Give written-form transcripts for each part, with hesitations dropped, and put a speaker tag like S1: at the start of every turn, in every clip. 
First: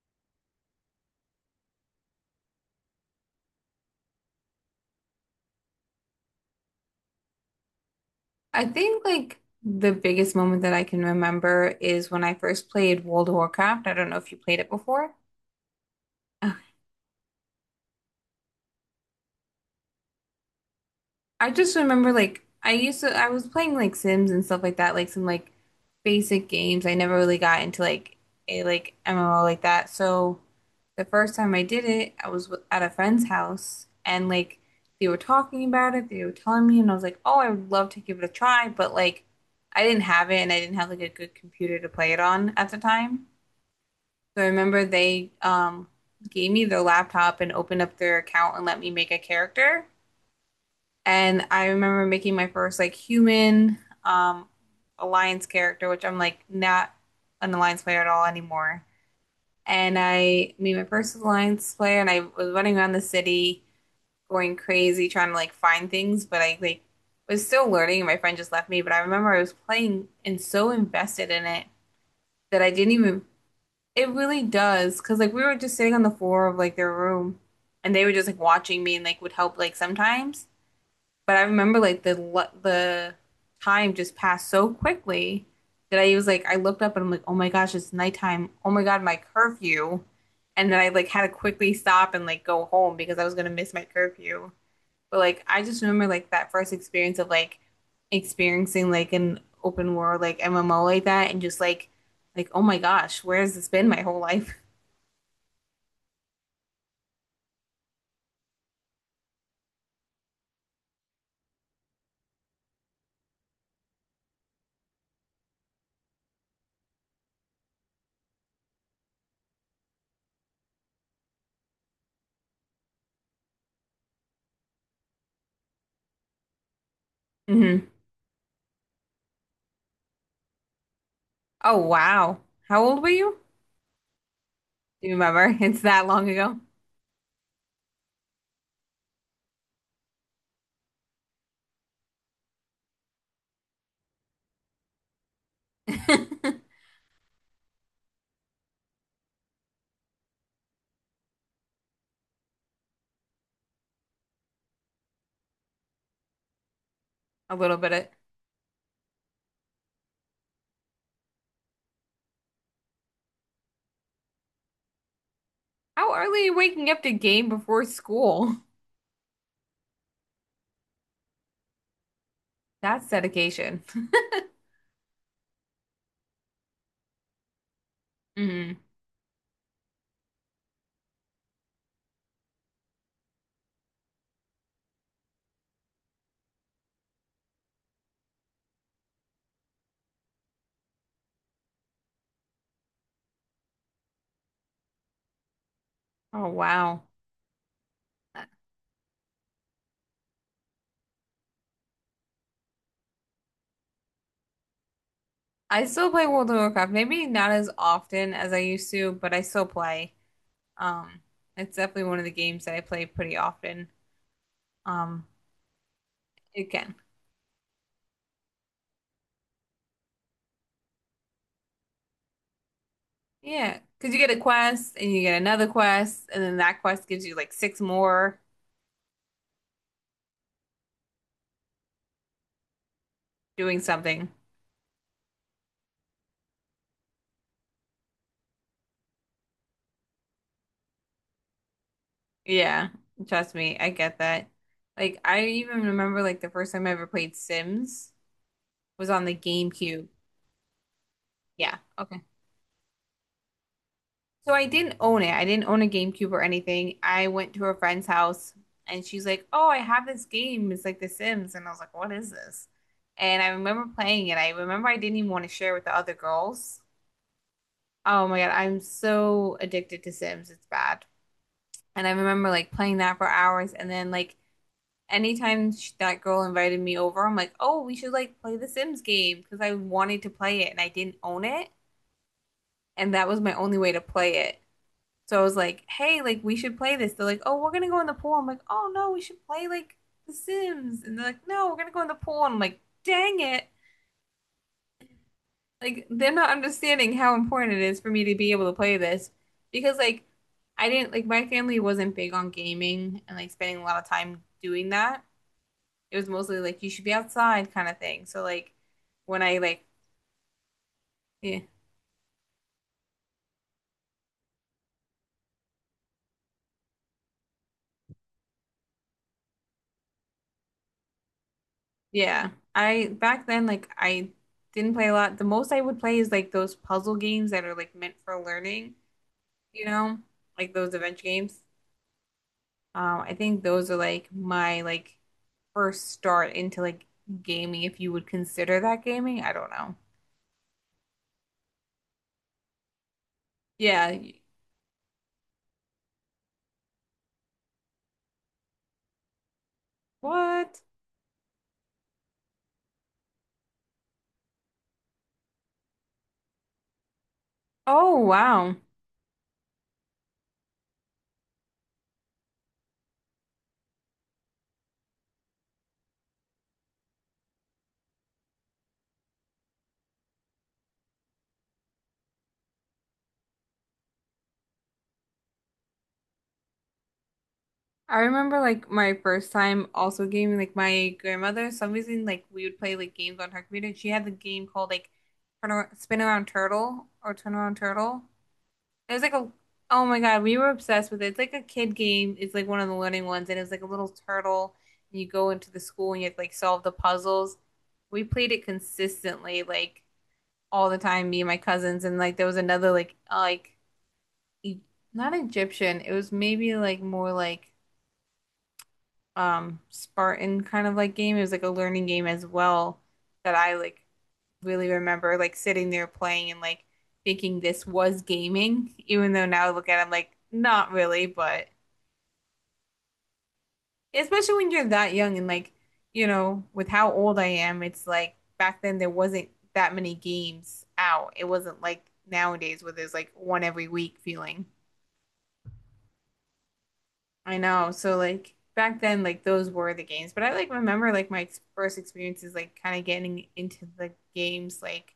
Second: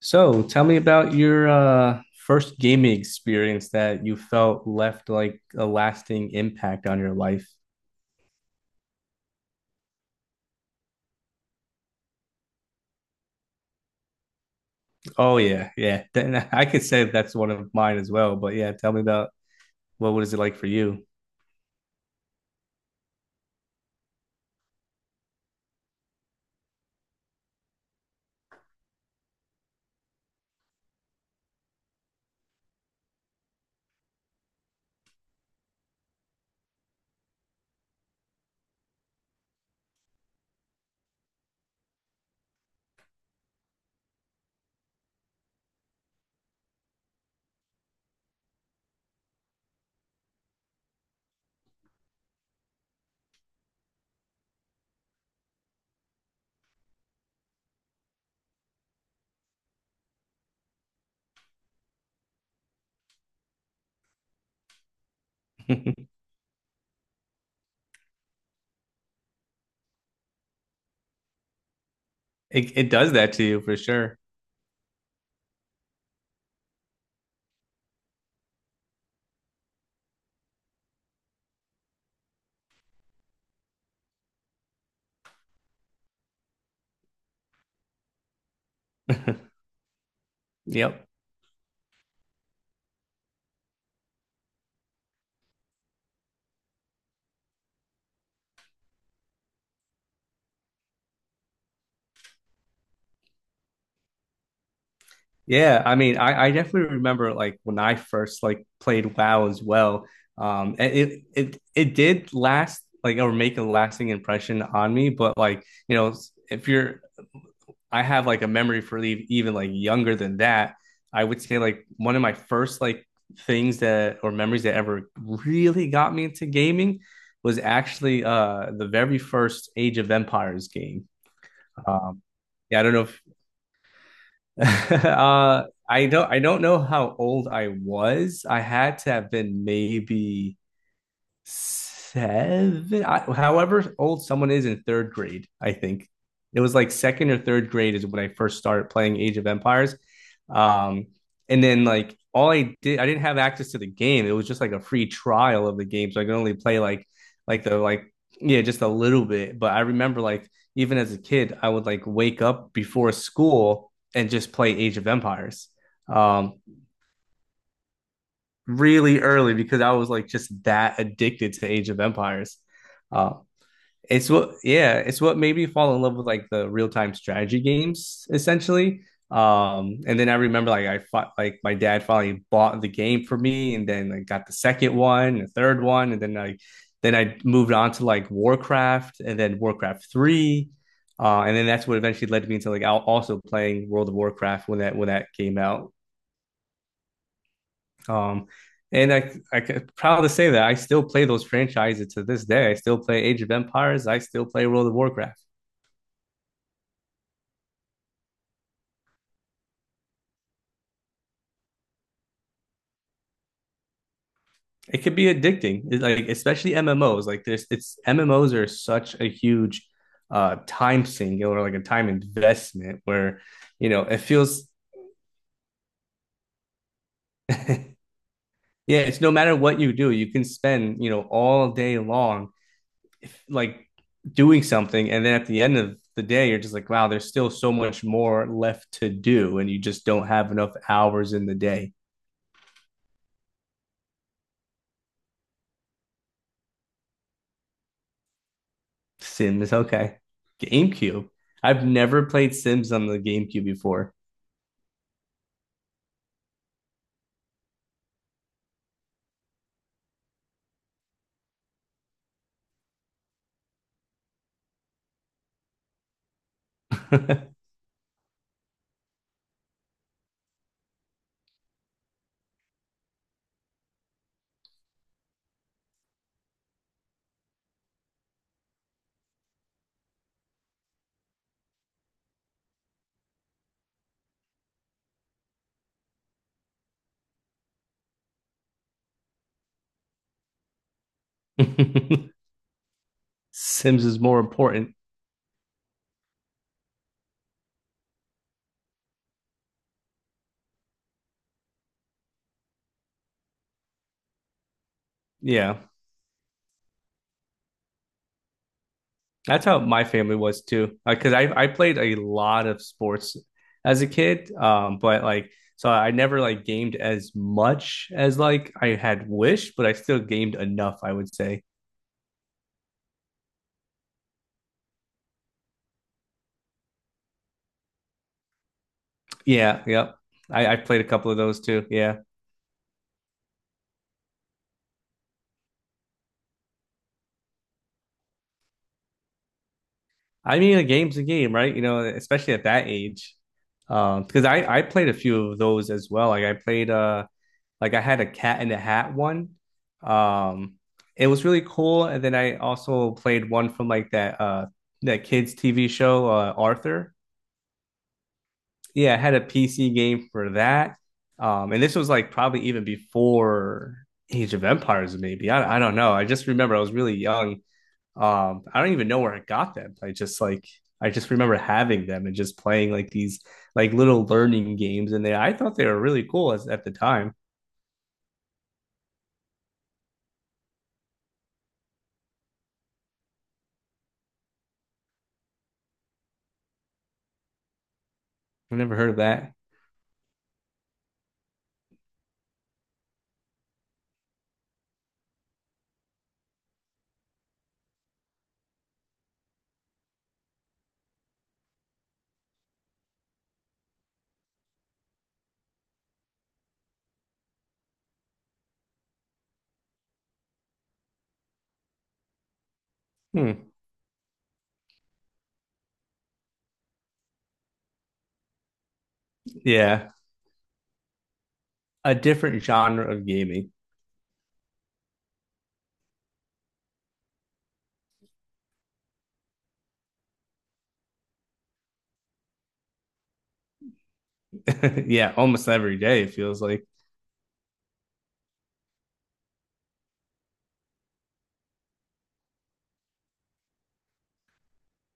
S1: So, tell me about your first gaming experience that you felt left like a lasting impact on your life.
S2: I think like the biggest moment that I can remember is when I first played World of Warcraft. I don't know if you played it before.
S1: Oh yeah, yeah. Then
S2: Ugh.
S1: I could say that's one of mine as well. But yeah, tell me about what was it like for you?
S2: I just remember like I used to I was playing like Sims and stuff like that, like some like basic games. I never really got into like a like MMO like that. So the first time I did it, I was at a friend's house and like they were talking about it, they were telling me and I was like, "Oh, I would love to give it a try," but like I didn't have it and I didn't have like a good computer to play it on at the time. So I remember they gave me their laptop and opened up their account and let me make a character. And I remember making my first like human um, alliance character, which I'm like not an alliance player at all anymore. And I made my first alliance player, and I was running around the city going crazy trying to like find things, but I like was still learning. And my friend just left me, but I remember I was playing and so invested in it that I
S1: It
S2: didn't
S1: does
S2: even.
S1: that to you for
S2: It
S1: sure.
S2: really does, because like we were just sitting on the floor of like their room, and they were just like watching me and like would help like sometimes. But I remember like the time just passed so quickly that I was like I looked up and I'm like, oh my gosh, it's nighttime. Oh my God, my curfew. And then I
S1: Yep.
S2: like had to quickly stop and like go home because I was gonna miss my curfew. But like I just remember like that first experience of like experiencing like an open world like MMO like that and just like oh my gosh, where has this been my whole life?
S1: Yeah, I mean, I definitely remember like when I first like played WoW as well. And it did last like or make a lasting impression on me, but, if you're I have like a memory for even like younger than that. I would say like one of my first like things that or memories that ever really got me into gaming was
S2: Hmm.
S1: actually the very first Age of Empires game.
S2: Oh,
S1: Um
S2: wow.
S1: yeah, I
S2: How
S1: don't
S2: old
S1: know
S2: were you?
S1: if
S2: Do you remember? It's that
S1: I
S2: long
S1: don't I
S2: ago.
S1: don't know how old I was. I had to have been maybe seven, I, however old someone is in third grade, I think. It was like second or third grade is when I first started playing Age of Empires. Um, and then like all I did, I didn't have access to the game. It was just like a free trial of the game, so I could only play like
S2: A
S1: like
S2: little
S1: the
S2: bit of
S1: like yeah, just a little bit. But I remember like even as a kid, I would like wake up before school and just play Age of Empires.
S2: how early are
S1: Um,
S2: you waking up to game before school?
S1: Really early because I was like just that addicted to Age of Empires.
S2: That's
S1: Uh,
S2: dedication.
S1: yeah, it's what made me fall in love with like the real time strategy games
S2: hmm.
S1: essentially. And then I remember like I fought like my dad finally bought the game for me, and then I like, got the second one, the third one, and then like then I moved on to like Warcraft, and then Warcraft three. And then that's what eventually led me into like also playing World of Warcraft when that came out.
S2: Oh, wow.
S1: Um, and I I'm proud to say that I still play those franchises to this day. I still play Age of Empires. I still play World of Warcraft.
S2: I still play World of Warcraft, maybe not as often as I used to, but I still play. Um, it's definitely one of the games that I play pretty often.
S1: It could be
S2: Um,
S1: addicting. It's like
S2: it
S1: especially
S2: can.
S1: MMOs. Like there's, it's MMOs are such a huge time sink or like a time investment where
S2: Yeah,
S1: you know
S2: because you
S1: it
S2: get a
S1: feels
S2: quest and you get another quest, and then that quest gives you like
S1: yeah.
S2: six more
S1: It's no matter what you do, you can spend you know all day long
S2: doing
S1: like
S2: something.
S1: doing something, and then at the end of the day you're just like wow, there's still so much more left to do and you just don't have enough hours in the day.
S2: Yeah, trust me, I get that. Like I even remember like the first time I ever played Sims was on the
S1: Sims,
S2: GameCube.
S1: okay. Gamecube.
S2: Yeah,
S1: I've
S2: okay.
S1: never played Sims on the Gamecube before.
S2: So I didn't own it. I didn't own a GameCube or anything. I went to a friend's house and she's like, "Oh, I have this game. It's like The Sims." And I was like, "What is this?" And I remember playing it. I remember I didn't even want to share with the other girls. Oh my God, I'm so addicted to Sims. It's bad. And I remember like playing that for hours and then like anytime sh that girl invited me over, I'm like, oh, we should like play the Sims game because I wanted to play it and I didn't own it. And that was my only way to play it. So I was like, hey, like we should play this. They're like, oh, we're gonna go in the pool. I'm like, oh no, we should play like the Sims. And they're like, no, we're gonna go in the pool. And I'm like, dang it.
S1: Sims is more important.
S2: Like they're not understanding how important it is for me to be able to play this because like I didn't like my family wasn't big on gaming and like spending a lot of time doing that.
S1: Yeah.
S2: It was mostly like you should be outside kind of thing. So like when I
S1: That's how
S2: like
S1: my family was too. Like, cause I
S2: yeah,
S1: I played a lot of sports as a kid, but like so I never like gamed as much as like I had wished, but I still gamed enough, I would say.
S2: yeah, I back then like I didn't play a lot. The most I would play is like those puzzle games that are like meant for learning,
S1: Yeah,
S2: you
S1: yep.
S2: know,
S1: I,
S2: like
S1: I
S2: those
S1: played a
S2: adventure
S1: couple of those
S2: games.
S1: too. Yeah.
S2: I think those are like my like first start into like gaming, if you would consider that gaming. I don't know.
S1: I mean, a game's a game, right? You know, especially at that age.
S2: Yeah.
S1: Because I played a few of those as well. Like I played like I had a Cat in the Hat one. Um,
S2: What?
S1: it was really cool. And then I also played one from like that that kids TV show, Arthur.
S2: Oh, wow.
S1: Yeah, I had a PC game for that. And this was like probably even before Age of Empires, maybe. I don't know. I just remember I was really young. I don't even know where I got them. I just remember having them and just playing like these like little learning games, and they I thought they were really cool at the time.
S2: I remember like my first time also gaming, like my grandmother, some reason like we would play like games on her computer. And she had the game called like Spin Around Turtle or Turn Around Turtle.
S1: I never heard
S2: It
S1: of
S2: was like a
S1: that.
S2: oh my God, we were obsessed with it. It's like a kid game. It's like one of the learning ones, and it was like a little turtle, and you go into the school and you have to like solve the puzzles. We played it consistently, like all the time, me and my cousins, and like there was another like e- not Egyptian. It was maybe like more like Spartan kind of like game. It was like a learning game as well that
S1: Hmm.
S2: I like really remember like sitting there playing and like thinking this was gaming, even though now I look at it, I'm
S1: Yeah.
S2: like, not really, but
S1: A different genre of gaming.
S2: especially when you're that young and like, you know, with how old I am, it's like back then there wasn't that many games out. It wasn't like nowadays where there's like one every week feeling.
S1: Yeah. Almost every day, it feels like.
S2: I know. So like back then, like those were the games. But I like remember like first experiences, like kind of getting into the games. Like,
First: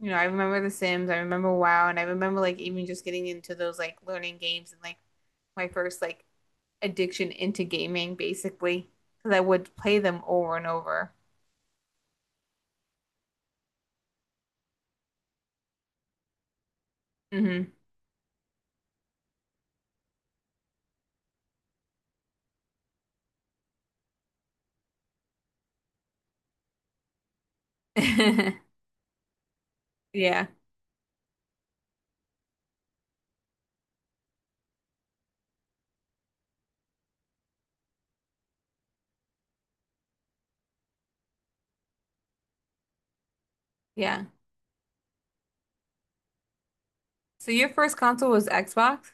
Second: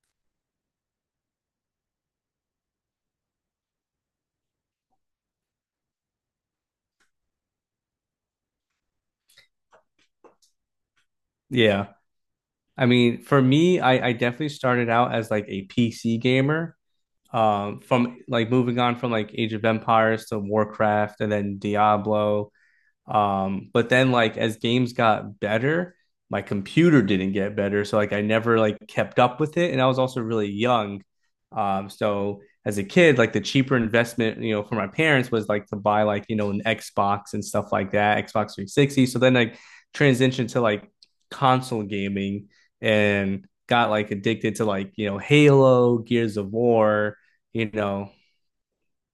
S2: you know, I remember The Sims, I remember WoW, and I remember like even just getting into those like learning games and like my first like addiction into gaming, basically, because I would play them over and over.
S1: Yeah. I mean, for me, I definitely started out as like a PC gamer.
S2: Hmm.
S1: From like moving on from like Age of Empires to Warcraft and then Diablo. But then like as games got better, my computer didn't get better, so like I never like kept up with it, and I was also
S2: Yeah,
S1: really young. So as a kid, like the cheaper investment, you know, for my parents was like to buy like you know an Xbox and stuff like that, Xbox 360. So then I transitioned to like console gaming and got like
S2: yeah.
S1: addicted to like you know Halo, Gears of War,
S2: So your
S1: you
S2: first
S1: know,
S2: console was Xbox?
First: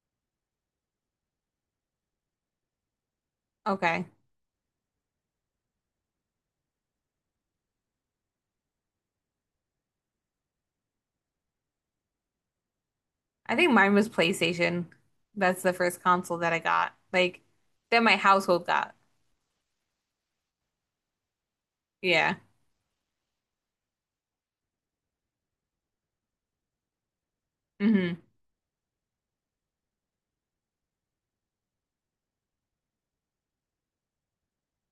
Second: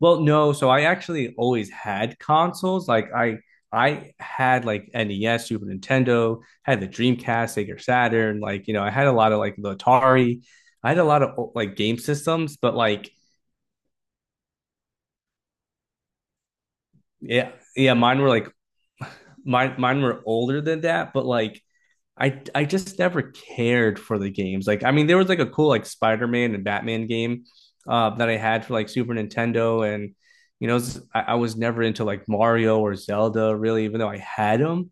S1: well, no, so I actually always had consoles.
S2: Okay.
S1: I had like NES, Super Nintendo, had the Dreamcast, Sega Saturn, like you know, I had a lot of like the Atari. I had a lot of like game systems, but like
S2: I think mine was PlayStation. That's the first console that I got. Like
S1: yeah, yeah,
S2: that my
S1: mine were like
S2: household got.
S1: mine were older than that, but like
S2: Yeah.
S1: I just never cared for the games. Like I mean, there was like a cool like Spider Man and Batman game
S2: Hmm.
S1: that I had for like Super Nintendo, and you know, I was never into like Mario or Zelda really, even though I had them.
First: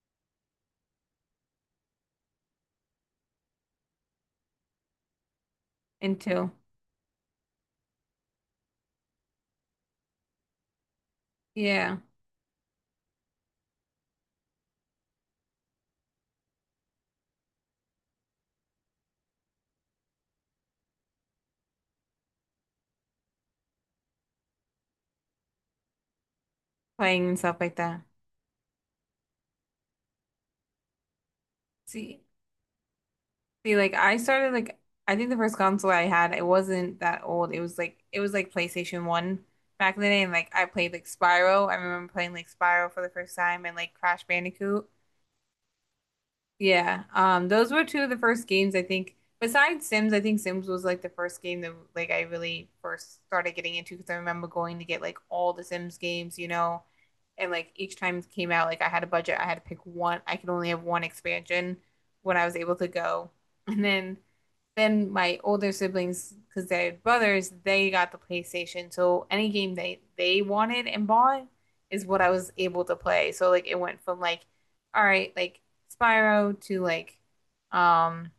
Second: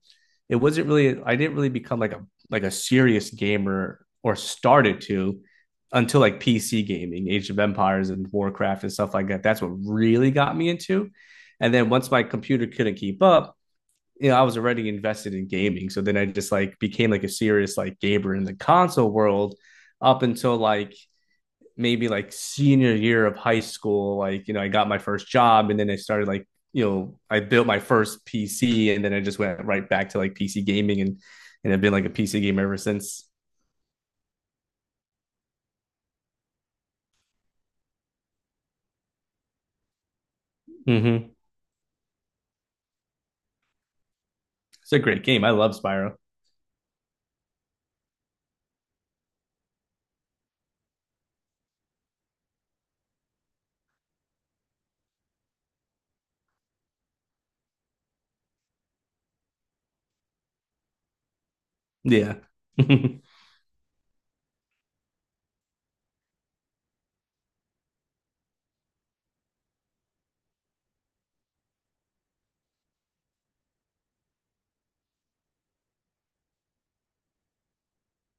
S1: It wasn't really I didn't really become like a serious gamer or started to until like
S2: Into.
S1: PC gaming, Age of Empires and Warcraft and stuff like that. That's what really got me into. And then
S2: Yeah.
S1: once my computer couldn't keep up, you know, I was already invested in gaming. So then I just like became like a serious like gamer in the console world up until like maybe like senior year of high school. Like, you know, I got my first job and then I started like, you know,
S2: Playing and
S1: I
S2: stuff
S1: built
S2: like
S1: my
S2: that.
S1: first PC and then I just went right back to like PC gaming, and I've been like a
S2: See,
S1: PC gamer ever since.
S2: see, like I started like I think the first console I had, it wasn't that old. It was like PlayStation 1 back in the day and like I played like
S1: Mm-hmm.
S2: Spyro. I remember playing like Spyro for the first time and like Crash Bandicoot.
S1: It's a great game. I love Spyro.
S2: Yeah, those were two of the first games I think. Besides Sims, I think Sims was like the first game that like I really first started getting into because I remember going to get like all the Sims games, you know, and like each time it came out, like I had a budget, I had to pick one. I could only have one expansion when
S1: Yeah.
S2: I was able to
S1: Oh,
S2: go, and then my older siblings, because they had brothers, they got the PlayStation. So any game they wanted and bought is what I was able to play. So like it went from like, all right, like Spyro to like, um,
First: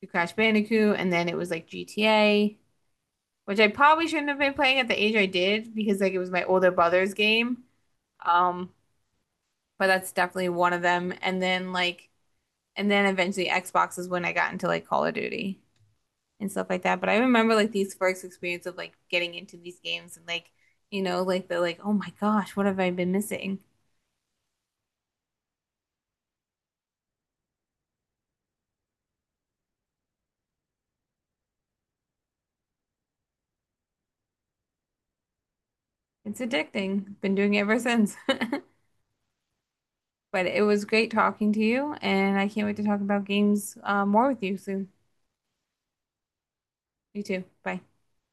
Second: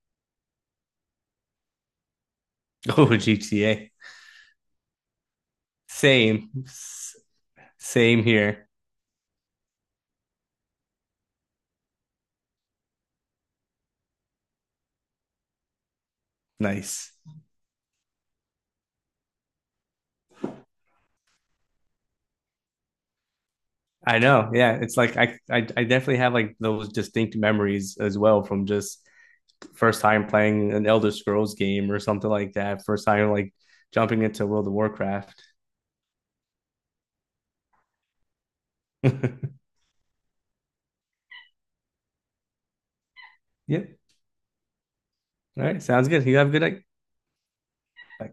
S2: to Crash Bandicoot, and then it was like GTA, which I
S1: GTA.
S2: probably shouldn't have been playing at the age I did because like it was my
S1: Same.
S2: older brother's game.
S1: Same here.
S2: Um, but that's definitely one of them. And then like, and then eventually Xbox is when I got into like Call of Duty and stuff like that. But
S1: Nice.
S2: I remember like these first experience of like getting into these games and like, you know, like the like, oh my gosh, what have I been missing?
S1: I know. Yeah, it's like I definitely have like those distinct memories as well from just first time playing an Elder Scrolls game or something like that. First time like jumping into World of Warcraft.
S2: It's addicting. Been doing it ever since.
S1: Yep.
S2: But it was great talking to you, and I can't wait to talk about games more with you soon.
S1: All right. Sounds good. You have a good night.
S2: You too. Bye.
S1: Bye.